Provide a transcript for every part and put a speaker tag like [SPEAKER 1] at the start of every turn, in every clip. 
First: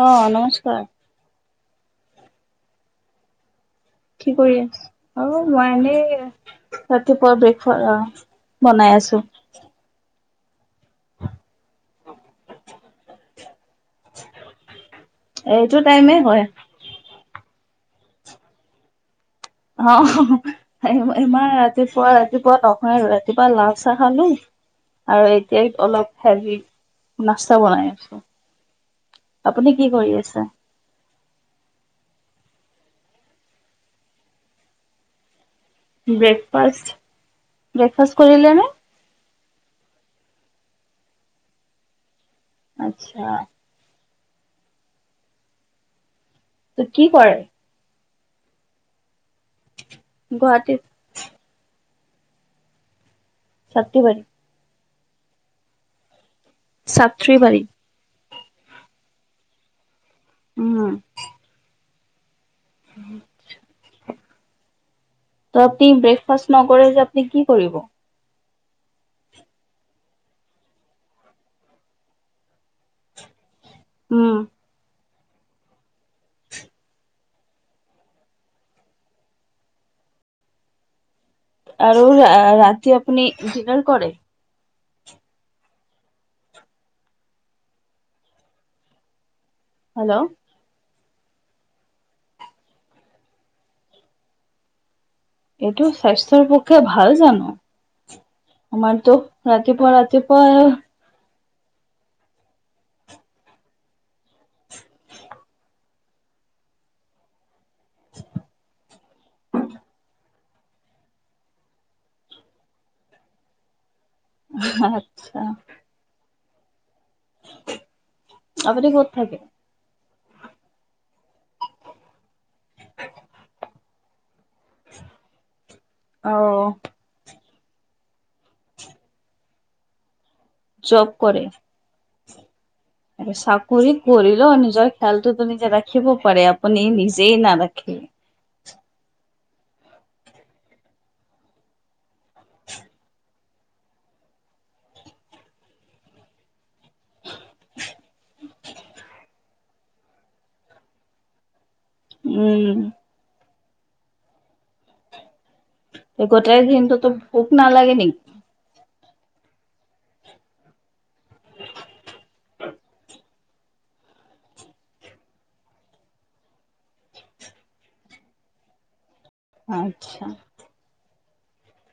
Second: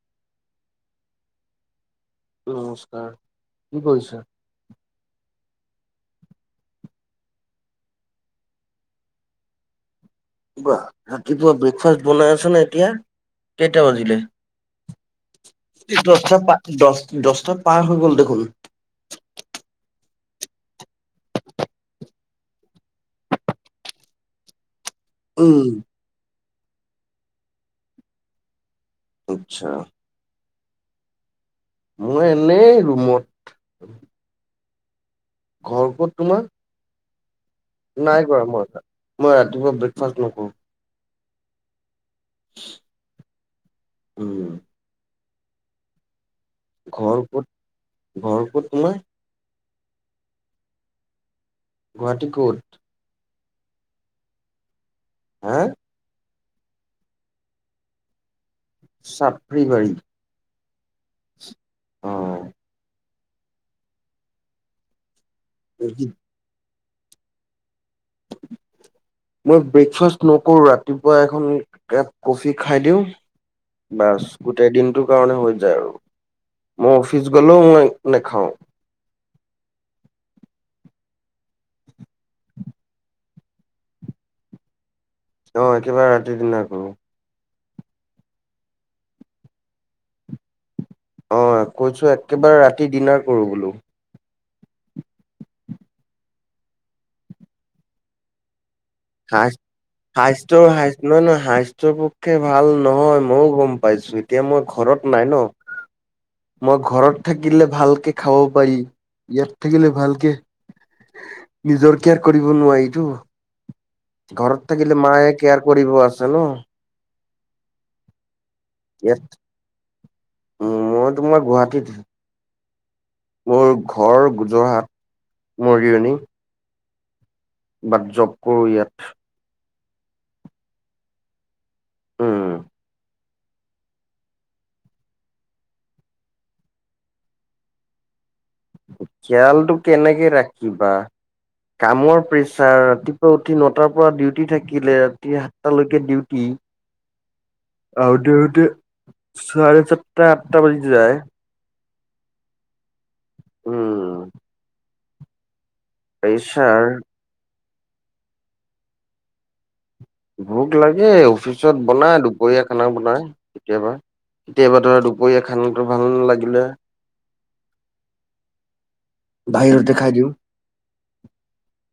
[SPEAKER 1] অ নমস্কাৰ।
[SPEAKER 2] নমস্কাৰ। কি কৰিছা?
[SPEAKER 1] কি কৰি আছ? মই এনেই ৰাতিপুৱা ব্ৰেক বনাই আছো।
[SPEAKER 2] ৰাতিপুৱা ব্ৰেকফাষ্ট বনাই আছ ন এতিয়া কেইটা বাজিলে?
[SPEAKER 1] এইটো টাইমে
[SPEAKER 2] দ
[SPEAKER 1] হয়
[SPEAKER 2] দচটা পাৰ হৈ গল দেখোন।
[SPEAKER 1] অ, ইমাৰ ৰাতিপুৱা - ৰাতিপুৱা নহাই আৰু ৰাতিপুৱা লাল চাহ খালো। আৰু
[SPEAKER 2] উম
[SPEAKER 1] এতিয়াই অলপ হেৰি নাস্তা বনাই আছো।
[SPEAKER 2] আচ্ছা।
[SPEAKER 1] আপুনি কি কৰি আছে?
[SPEAKER 2] মই এনেই ৰুমত। ঘৰ ক'ত তোমাৰ
[SPEAKER 1] ব্ৰেকফাষ্ট? ব্ৰেকফাষ্ট
[SPEAKER 2] নাই কৰা
[SPEAKER 1] কৰিলে নে
[SPEAKER 2] মই- মই ৰাতিপুৱা ব্ৰেকফাষ্ট নকৰো।
[SPEAKER 1] আচ্ছা।
[SPEAKER 2] উম,
[SPEAKER 1] ত কি
[SPEAKER 2] ঘৰ
[SPEAKER 1] কৰে?
[SPEAKER 2] ক'ত ঘৰ ক'ত তোমাৰ?
[SPEAKER 1] গুৱাহাটীত।
[SPEAKER 2] গুৱাহাটী ক'ত?
[SPEAKER 1] শক্তিবাৰী।
[SPEAKER 2] হা?
[SPEAKER 1] ছাত্ৰীৰীত।
[SPEAKER 2] চাত্ৰবাৰী
[SPEAKER 1] উম,
[SPEAKER 2] অ',
[SPEAKER 1] ত আপুনি ব্ৰেকফাষ্ট ন কৰে যে আপুনি কি কৰিব?
[SPEAKER 2] [inaudible] মই ব্ৰেকফাষ্ট নকৰোঁ ৰাতিপুৱা এখন এককাপ কফি খাই দিওঁ। বাচ
[SPEAKER 1] উম
[SPEAKER 2] গোটেই দিনটো দিনটোৰ কাৰণে হৈ যায় আৰু মই অফিচ গ'লেও মই নেখাওঁ।
[SPEAKER 1] আৰু ৰাতি আপুনি ডিনাৰ কৰে।
[SPEAKER 2] অ' একেবাৰে ৰাতিৰ ডিনাৰ কৰোঁ।
[SPEAKER 1] হেল্ল'
[SPEAKER 2] অ' কৈছোঁ একেবাৰে ৰাতি ডিনাৰ কৰোঁ বোলো।
[SPEAKER 1] এইটো স্বাস্থ্যৰ পক্ষে ভাল জানোঁ? আমাৰটো
[SPEAKER 2] সাজ স্বাস্থ্যৰ
[SPEAKER 1] ৰাতিপুৱা-ৰাতিপুৱাই
[SPEAKER 2] সাজ নহয় নহয় স্বাস্থ্যৰ পক্ষে ভাল নহয় ময়ো গম পাইছোঁ এতিয়া মই ঘৰত নাই ন'। মই ঘৰত থাকিলে ভালকে খাব পাৰি ইয়াত থাকিলে ভালকে নিজৰ কেয়াৰ কৰিব নোৱাৰিটো। ঘৰত থাকিলে মায়ে কেয়াৰ কৰিব আছে ন।
[SPEAKER 1] উ।
[SPEAKER 2] ইয়াত উ মই তোমাৰ গুৱাহাটীত। মোৰ ঘৰ যোৰহাট মৰিয়নি।
[SPEAKER 1] অ'
[SPEAKER 2] বাট জব কৰোঁ ইয়াত।
[SPEAKER 1] জব কৰে?
[SPEAKER 2] উম।
[SPEAKER 1] আৰু চাকৰি কৰিলেও নিজৰ খেয়ালটোতো নিজে ৰাখিব পাৰে আপুনি নিজেই নাৰাখে।
[SPEAKER 2] খিয়ালটো কেনেকে ৰাখিবা কামৰ প্ৰেচাৰ ৰাতিপুৱা উঠি নটাৰ পৰা ডিউটি থাকিলে ৰাতি সাতটালৈকে ডিউটি। আহোঁতে-আহোঁতে চাৰে সাতটা আঠটা বাজি যায়।
[SPEAKER 1] উম
[SPEAKER 2] উম।
[SPEAKER 1] গোটেই
[SPEAKER 2] প্ৰেছাৰ
[SPEAKER 1] দিনটোতো ভোক নালাগে নেকি?
[SPEAKER 2] ভোক লাগে অফিচত বনাই দুপৰীয়া খানা বনাই কেতিয়াবা। কেতিয়াবা ধৰ দুপৰীয়া খানাটো ভাল নালাগিলে [inaudible] খাই
[SPEAKER 1] আচ্ছা।
[SPEAKER 2] দিওঁ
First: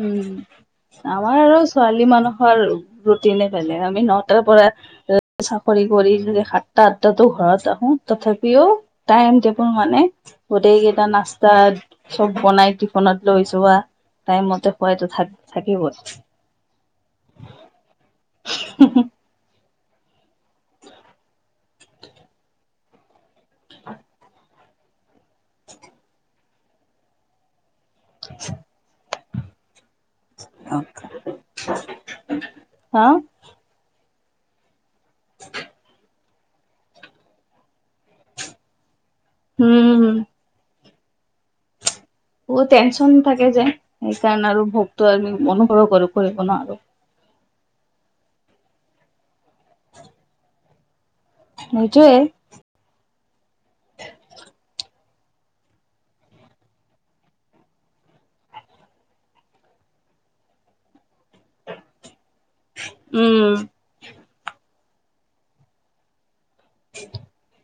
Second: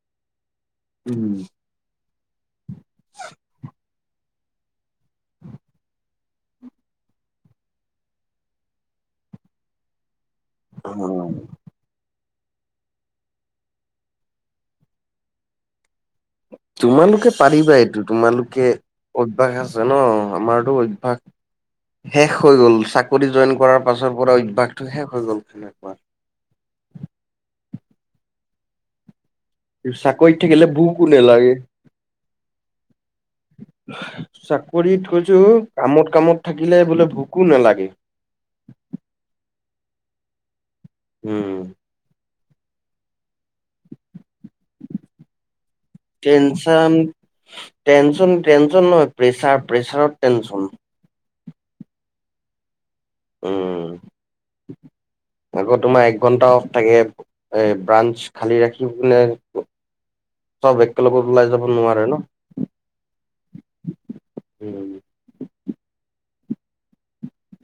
[SPEAKER 1] উম
[SPEAKER 2] উম
[SPEAKER 1] আমাৰ আৰু ছোৱালী মানুহৰ ৰুটিনে বেলেগ। আমি নটাৰ পৰা চাকৰি কৰি যদি সাতটা আঠটাতো ঘৰত আহো তথাপিও টাইম টেবুল মানে গোটেই কেইটা
[SPEAKER 2] অ',
[SPEAKER 1] নাস্তা চব বনাই টিফোনত লৈ যোৱা টাইম মতে খোৱাই তথাপিও থাকিবই
[SPEAKER 2] তোমালোকে পাৰিবা এইটো তোমালোকে অভ্যাস আছ ছে ন আমাৰতো অভ্যাস শেষ হৈ গ'ল চাকৰি জইন কৰাৰ পাছৰ পৰা অভ্যাসটো শেষ হৈ গ'ল তেনেকুৱা
[SPEAKER 1] [inaudible]
[SPEAKER 2] চাকৰিত থাকিলে ভোকো নালাগে
[SPEAKER 1] হা
[SPEAKER 2] চাক চাকৰিত কৈছো কামত কামত থাকিলে বোলে ভোকো নালাগে
[SPEAKER 1] উম
[SPEAKER 2] উম
[SPEAKER 1] বহু টেনশ্যন থাকে যায় সেইকাৰণে আৰু ভোকটো আমি অনুভৱে কৰো কৰিব নোৱাৰ
[SPEAKER 2] টেনশ্যন টেনচন নহয় প্ৰেছাৰ প্ৰেছাৰত টেনচন
[SPEAKER 1] সেইটোৱে
[SPEAKER 2] উম আকৌ তোমাৰ এক ঘণ্টা অফ থাকে ব্ৰাঞ্চ খালী ৰাখিবনে চব একেলগত ওলাই যাব নোৱাৰে ন
[SPEAKER 1] উম
[SPEAKER 2] উম [inaudible]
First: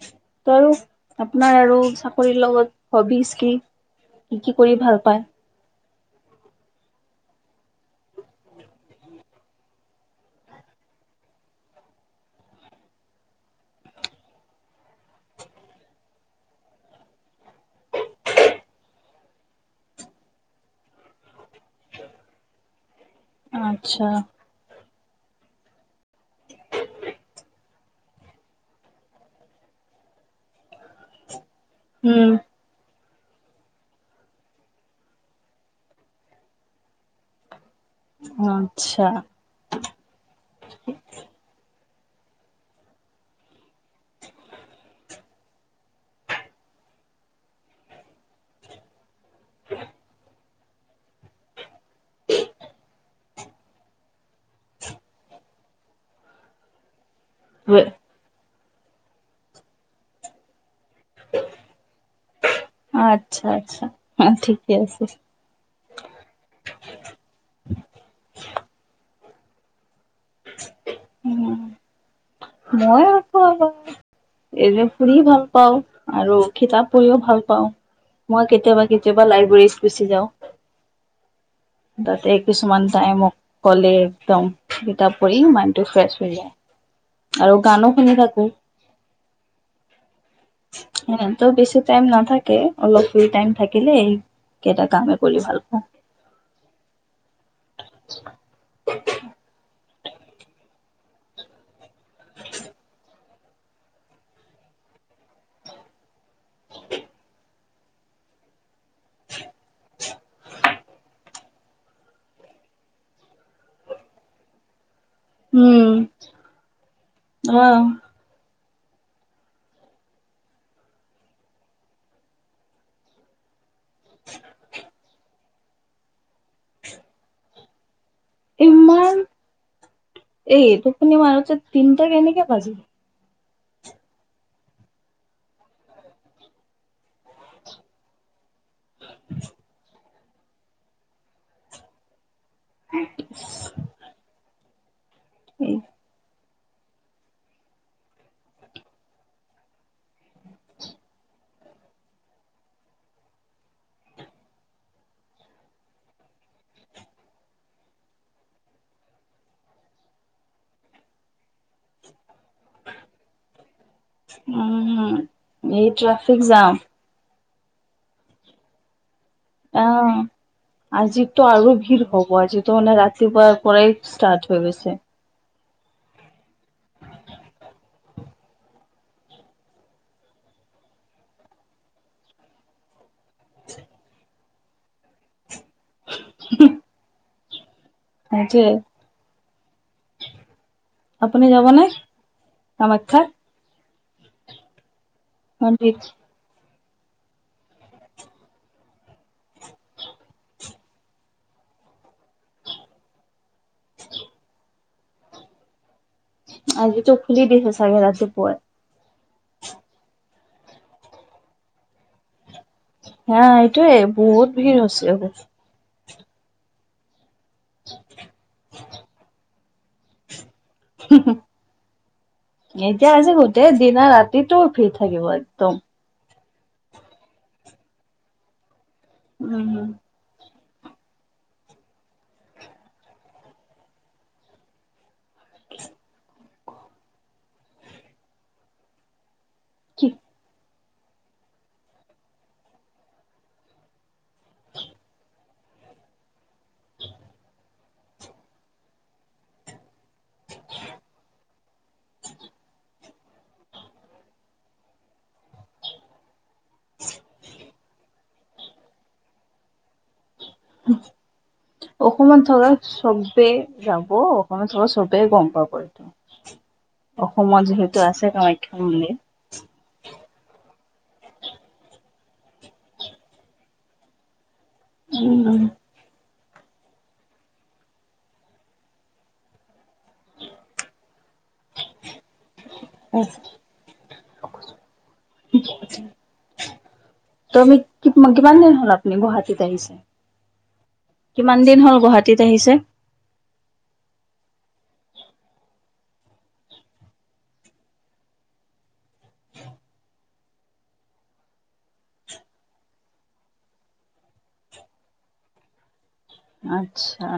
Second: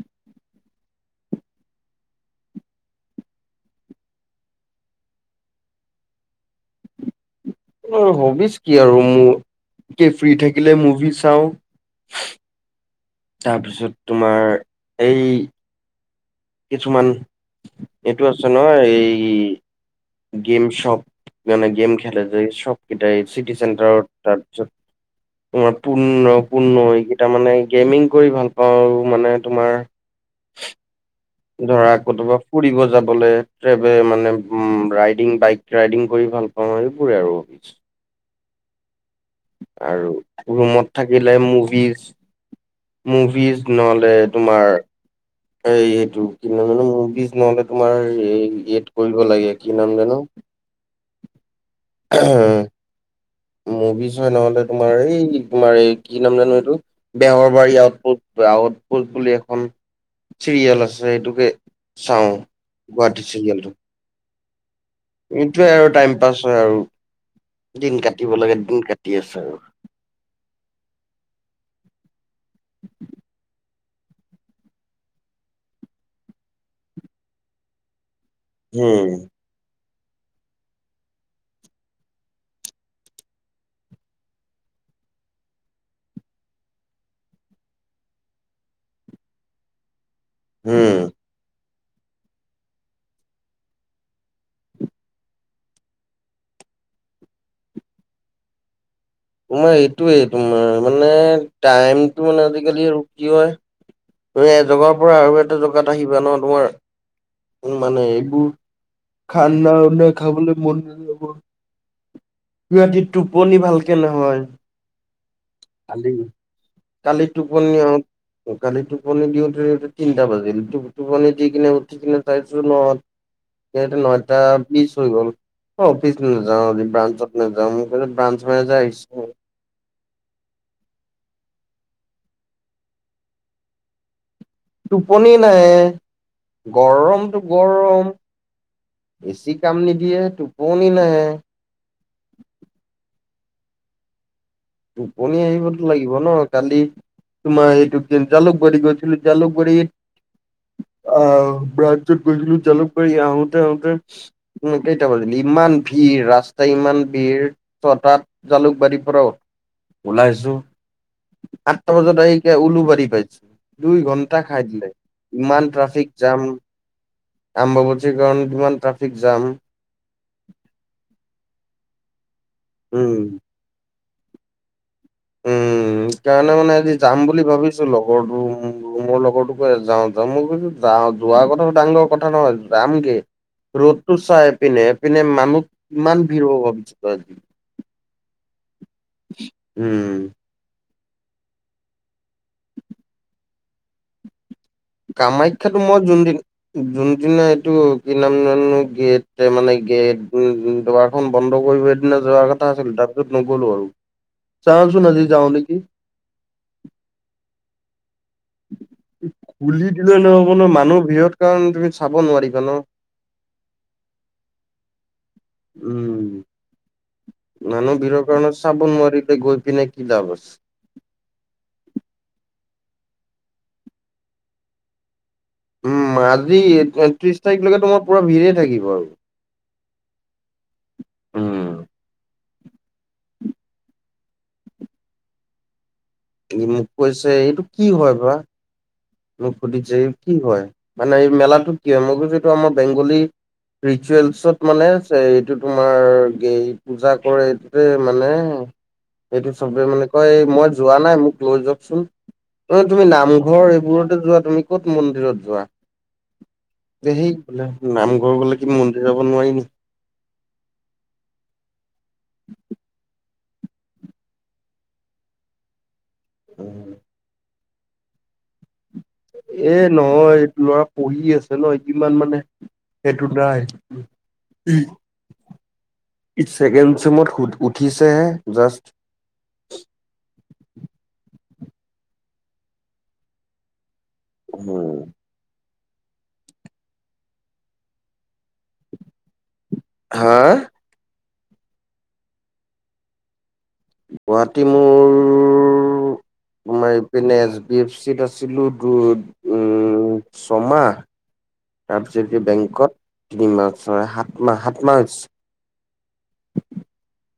[SPEAKER 1] তাৰো আপোনাৰ আৰু চাকৰিৰ লগত হবিচ কি কি কি কৰি ভাল পায়
[SPEAKER 2] হবিচ কি আৰু মোৰ ফ্ৰী থাকিলে মুভি চাওঁ তাৰপিছত তোমাৰ এই কিছুমান এইটো আছে নহ এই গেম সব মানে গেম খেলে যে সব। এট চি টি চেটাৰ
[SPEAKER 1] আচ্ছা
[SPEAKER 2] তাৰপিছত তোমাৰ পুণ পুৰ্ণ এইকেইটা মানে গেমিং কৰি ভাল পাওঁ আৰু মানে তোমাৰ ধৰা
[SPEAKER 1] উম,
[SPEAKER 2] কতোবা ফুৰিব যাব অকলে ট্ৰেভেল মানে উম ৰাইডিং বাইক ৰাইডিং কৰি ভাল পাওঁ সেইবোৰে আৰু।
[SPEAKER 1] আচ্ছা।
[SPEAKER 2] আৰু ৰুমত থাকিলে মুভিজ মুভিজ ন'হলে তোমাৰ এই-এইটো কি মানে মুভিজ নহ'লে তোমাৰ এই কৰিব লাগে কি নাম জানো? মুভিজ হয় নহলে তোমাৰ এই তোমাৰ এই কি নাম জানো এইটো? বেহৰবাৰী আউটপোষ্ট আউটপোষ্ট বুলি এখন চিৰিয়েল আছে। সেইটোকে চাওঁ গুৱাহাটী
[SPEAKER 1] আচ্ছা
[SPEAKER 2] চিৰিয়েলটো।
[SPEAKER 1] আচ্ছা ঠিকে আছে।
[SPEAKER 2] এটোৱে আৰু টাইম পাছ হয় আৰু দিন কাটিব লাগে দিন আছে আৰু
[SPEAKER 1] উম এইৰে শুনি ভাল পাওঁ আৰু কিতাপ পঢ়িও ভাল পাওঁ মই কেতিয়াবা
[SPEAKER 2] উম
[SPEAKER 1] কেতিয়াবা লাইব্ৰেৰীত গুচি যাওঁ
[SPEAKER 2] [unintelligible]
[SPEAKER 1] তাতে কিছুমান টাই মোক ক'লে একদম কিতাপ পঢ়ি মাইনডটো ফ্ৰেচ হৈ যায়
[SPEAKER 2] [unintelligible]
[SPEAKER 1] আৰু গানো শুনি থাকো
[SPEAKER 2] উম
[SPEAKER 1] ছনেতো বেছি টাইম নাথাকে অলপ ফ্ৰী টাইম থাকিলে এই কেইটা কামে কৰি ভাল পাওঁ
[SPEAKER 2] [unintelligible]
[SPEAKER 1] [unintelligible]
[SPEAKER 2] তোমাৰ এইটোৱেই তোমাৰ মানে টাইমটো মানে আজিকালি আৰু কি হয় তুম এজগাৰ পৰা আৰু এটা জগাত আহিবা ন তোমাৰ মানে এইবোৰ খাননা উনা খাবলৈ মন ন যাব ৰাতি টোপনি ভালকে নহয়
[SPEAKER 1] উম,
[SPEAKER 2] কালি কালিটোপন
[SPEAKER 1] অ',
[SPEAKER 2] কালি টোপনি দিওঁতে তিনিটা বাজিলটো টোপনি দি কিনে উঠ কিনে চাইছো ন নয়টা বিশ হৈ গ'ল অ অফিচ নাযাওঁ আজি ব্ৰাঞ্চত নাযাওঁ কৈছে ব্ৰাঞ্চ মেনেজাৰ আহিছে।
[SPEAKER 1] ইমান এই টোপনি মাৰোতে তিনিটা কেনেকে পাবি
[SPEAKER 2] টোপনি নাই গৰমটো গৰম বেছি কাম নিদিয়ে টোপনি নাহে
[SPEAKER 1] উ
[SPEAKER 2] টোপনি আহিবতো লাগিব ন। কালি তোমাৰ এইটো যে জালুকবাৰী গৈছিলো জালুকবাৰী আহ ৰাজত গৈছিলো জালুকবাৰী আহোতে আহোতে কেইটা বাজিলি ইমান ভি ভিৰ ৰাস্তা ইমান ভিৰ ছটাত জালুকবাৰীৰ পৰা ওলাইছো আঠটা বজাত আহি উওলো বাৰি পাইছে দুই ঘন্টা খাই দিলে
[SPEAKER 1] উম
[SPEAKER 2] ইমান ট্ৰাফিক জাম। আম্বাবছীৰ কাৰণ কিমান ট্ৰাফিক জাম।
[SPEAKER 1] আজিটো আৰু ভিৰ হব আজিটো মানে
[SPEAKER 2] উম।
[SPEAKER 1] ৰাতিপুৱাৰ পৰাই ষ্টাৰ্ট হৈ গৈছে।
[SPEAKER 2] উম। সেই কাৰণে মানে আজি যাম বুলি ভাবিছো লগৰটো মোৰ লগৰটোকো যাওঁ যাম বুলি যাওঁ যোৱা কথাটো ডাঙৰ কথা নহয় যাম গে ৰ'দতটো চাইপিনে এপিনে মানুহ কিমান ভিৰ হ'ব ভাবিছো আজি।
[SPEAKER 1] তাকে
[SPEAKER 2] উম।
[SPEAKER 1] আপুনি যাব নে কামাখ্যা?
[SPEAKER 2] কামাখ্যাটো
[SPEAKER 1] মন্দিৰ
[SPEAKER 2] মই যোন দিন যোনদিনা এইটো কি নাম জানো গেট মানে গেট উ দবাৰখন বন্ধ কৰিব দিনা যোৱা কথা আছিল তাৰ পাছত নগ'লো আৰু চাওচোন আজি যাওঁ নেকি।
[SPEAKER 1] আজি ত খুলি দিছে চাগে ৰাতিপুৱাই।
[SPEAKER 2] খুলি দিলে নহ'ব নহয় মানুহ ভিৰ কাৰণে তুমি চাব নোৱাৰি।
[SPEAKER 1] হা এইটো বহুত ভিৰ হ হৈছে আকৌ।
[SPEAKER 2] উম মানুহ ভিৰৰ কাৰণে চাব নোৱাৰি গৈ পিনে কি লাভ আছ
[SPEAKER 1] এতিয়া আছে গোটেই দিনা ৰাতিটো ভিৰ থাকিব আজ
[SPEAKER 2] উম আজি ত্ৰিশ তাৰিখলৈকে তোমাৰ পোৰা ভিৰে থাকিব আৰু।
[SPEAKER 1] উম হম
[SPEAKER 2] উম। ই মোক কৈছে এইটো কি হয় বা। মোক সুধিছে ই কি হয়। মানে এই মেলাটো কি হয়? মই কৈছোঁ সেইটো আমাৰ বেংগলী ৰিচুৱেলছত মানে এইটো তোমাৰ গ পূজা কৰে এইটোৱে মানে সেইটো চবে মানে কয় এই মই যোৱা নাই মোক লৈ যাওকচোন, ঐ তুমি নামঘৰ এই বোৰতে যোৱা তুমি ক'ত মন্দিৰত যোৱা? সেই ব নামঘৰ গ'লে কি মন্দিৰ যাব নোৱাৰি নেকি?
[SPEAKER 1] [inaudible] অসমত থকা সবে যাব অসমত থকা সবেই গম পাব এইটো। অসমত যিহেতু আছে কামাখ্যা মন্দিৰম
[SPEAKER 2] এ নহয় এইটো ল'ৰা পঢ়ি আছে ন ইমান মানে সেইটো নাই এই
[SPEAKER 1] উম উম।
[SPEAKER 2] ই ছেকেণ্ড চেমত উঠিছেহে জাষ্ট।
[SPEAKER 1] [unintelligible]
[SPEAKER 2] উম।
[SPEAKER 1] তমি কি কিমান দিন হ'ল আপনি গুৱাহাটী টীত আহিছে?
[SPEAKER 2] হা
[SPEAKER 1] কিমান দিন হ'ল গুৱাহাটীত আহিছে?
[SPEAKER 2] গুৱাহাটী মোৰ তোমাৰ এইপিনে এছ বি এফ চিত আছিলো দুধ উম চমাহ তাৰপিছত কি বেংকত তিনিমাহ চ সাতমাহ সাত মাহ হৈছে।
[SPEAKER 1] আচ্ছা।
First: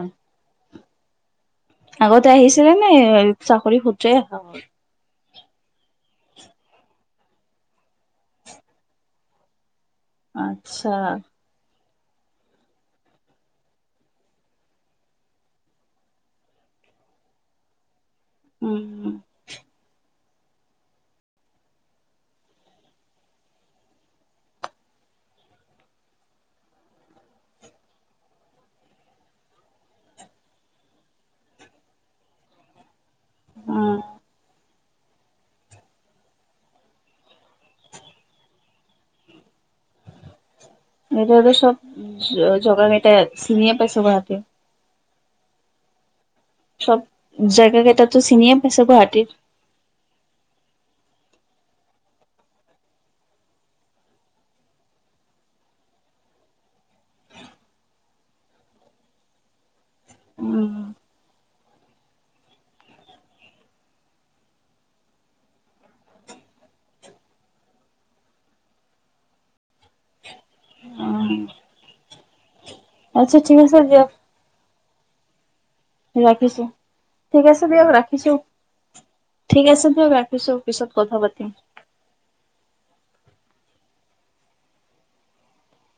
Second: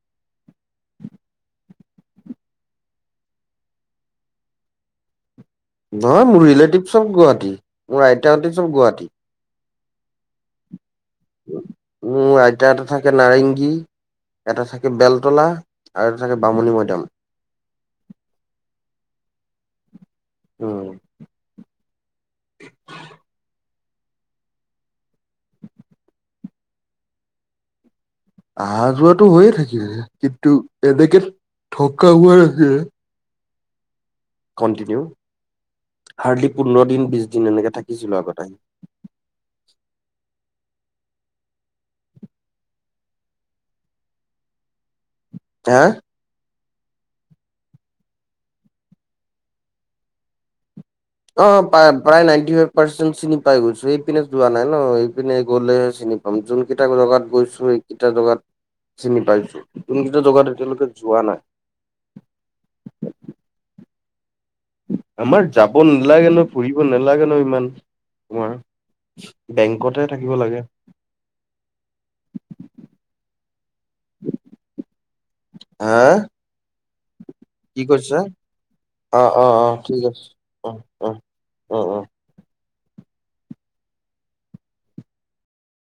[SPEAKER 1] আগতে আহিছিলে নে চাকৰি সুত্ৰো হল।
[SPEAKER 2] নহয় মোৰ ৰিলেটিভ চব গুৱাহাটী মোৰ আইতাহতে সব গুৱাহাটী।
[SPEAKER 1] আচ্ছা।
[SPEAKER 2] উম, আইতা এটা থাকে নাৰেংগী। এটা থাকে বেলতলা আৰু এটা থাকে বামুণী ময়দাম।
[SPEAKER 1] উম- উম।
[SPEAKER 2] উম, অহা যোৱাটো হৈয়ে থাকিল কিন্তু এনেকে থকা হোৱাক
[SPEAKER 1] উম,
[SPEAKER 2] ট হাৰ্ডলি পোন্ধৰ দিন বিশ দিন এনেকে থাকিছিলো আগতে আহি [inaudible]
[SPEAKER 1] এটত চব জগা মটা চিনিয়ে পাইছ গ হাতে [unintelligible]
[SPEAKER 2] হা?
[SPEAKER 1] চব জেগা কেইটাতো চিনিয়ে পাইছে গুৱাহাটীৰ?
[SPEAKER 2] অ, প্ৰায় নটি ফাই পাৰ্চেট চিনি পাই গৈছো এইপিনে যোৱা নাই ন সিনে গ চিনি চিনি পাম যোন কেইটা জগাত গৈছো সেইকেইটা জগাত চিনি পাইছো। নতুনকেইটা দোকানত
[SPEAKER 1] উম,
[SPEAKER 2] এতিয়ালৈকে যোৱা নাই? আমাৰ যাব নালাগে ন ফুৰিব নালাগে ন ইমান তোমাৰ। বেংকতে থাকিব লাগে।
[SPEAKER 1] উম, আচ্ছা ঠিক আছে দিয়ক।
[SPEAKER 2] হা
[SPEAKER 1] ৰাখিছো, ঠিক আছে
[SPEAKER 2] কি
[SPEAKER 1] দিয়ক
[SPEAKER 2] কৈছে?
[SPEAKER 1] ৰাখিছো।
[SPEAKER 2] অ', অ',
[SPEAKER 1] ঠিক
[SPEAKER 2] অ',
[SPEAKER 1] আছে দিয়ক ৰাখিছো
[SPEAKER 2] অ',
[SPEAKER 1] পিছত
[SPEAKER 2] অ',
[SPEAKER 1] কথা পাতিম।
[SPEAKER 2] অ', অ'।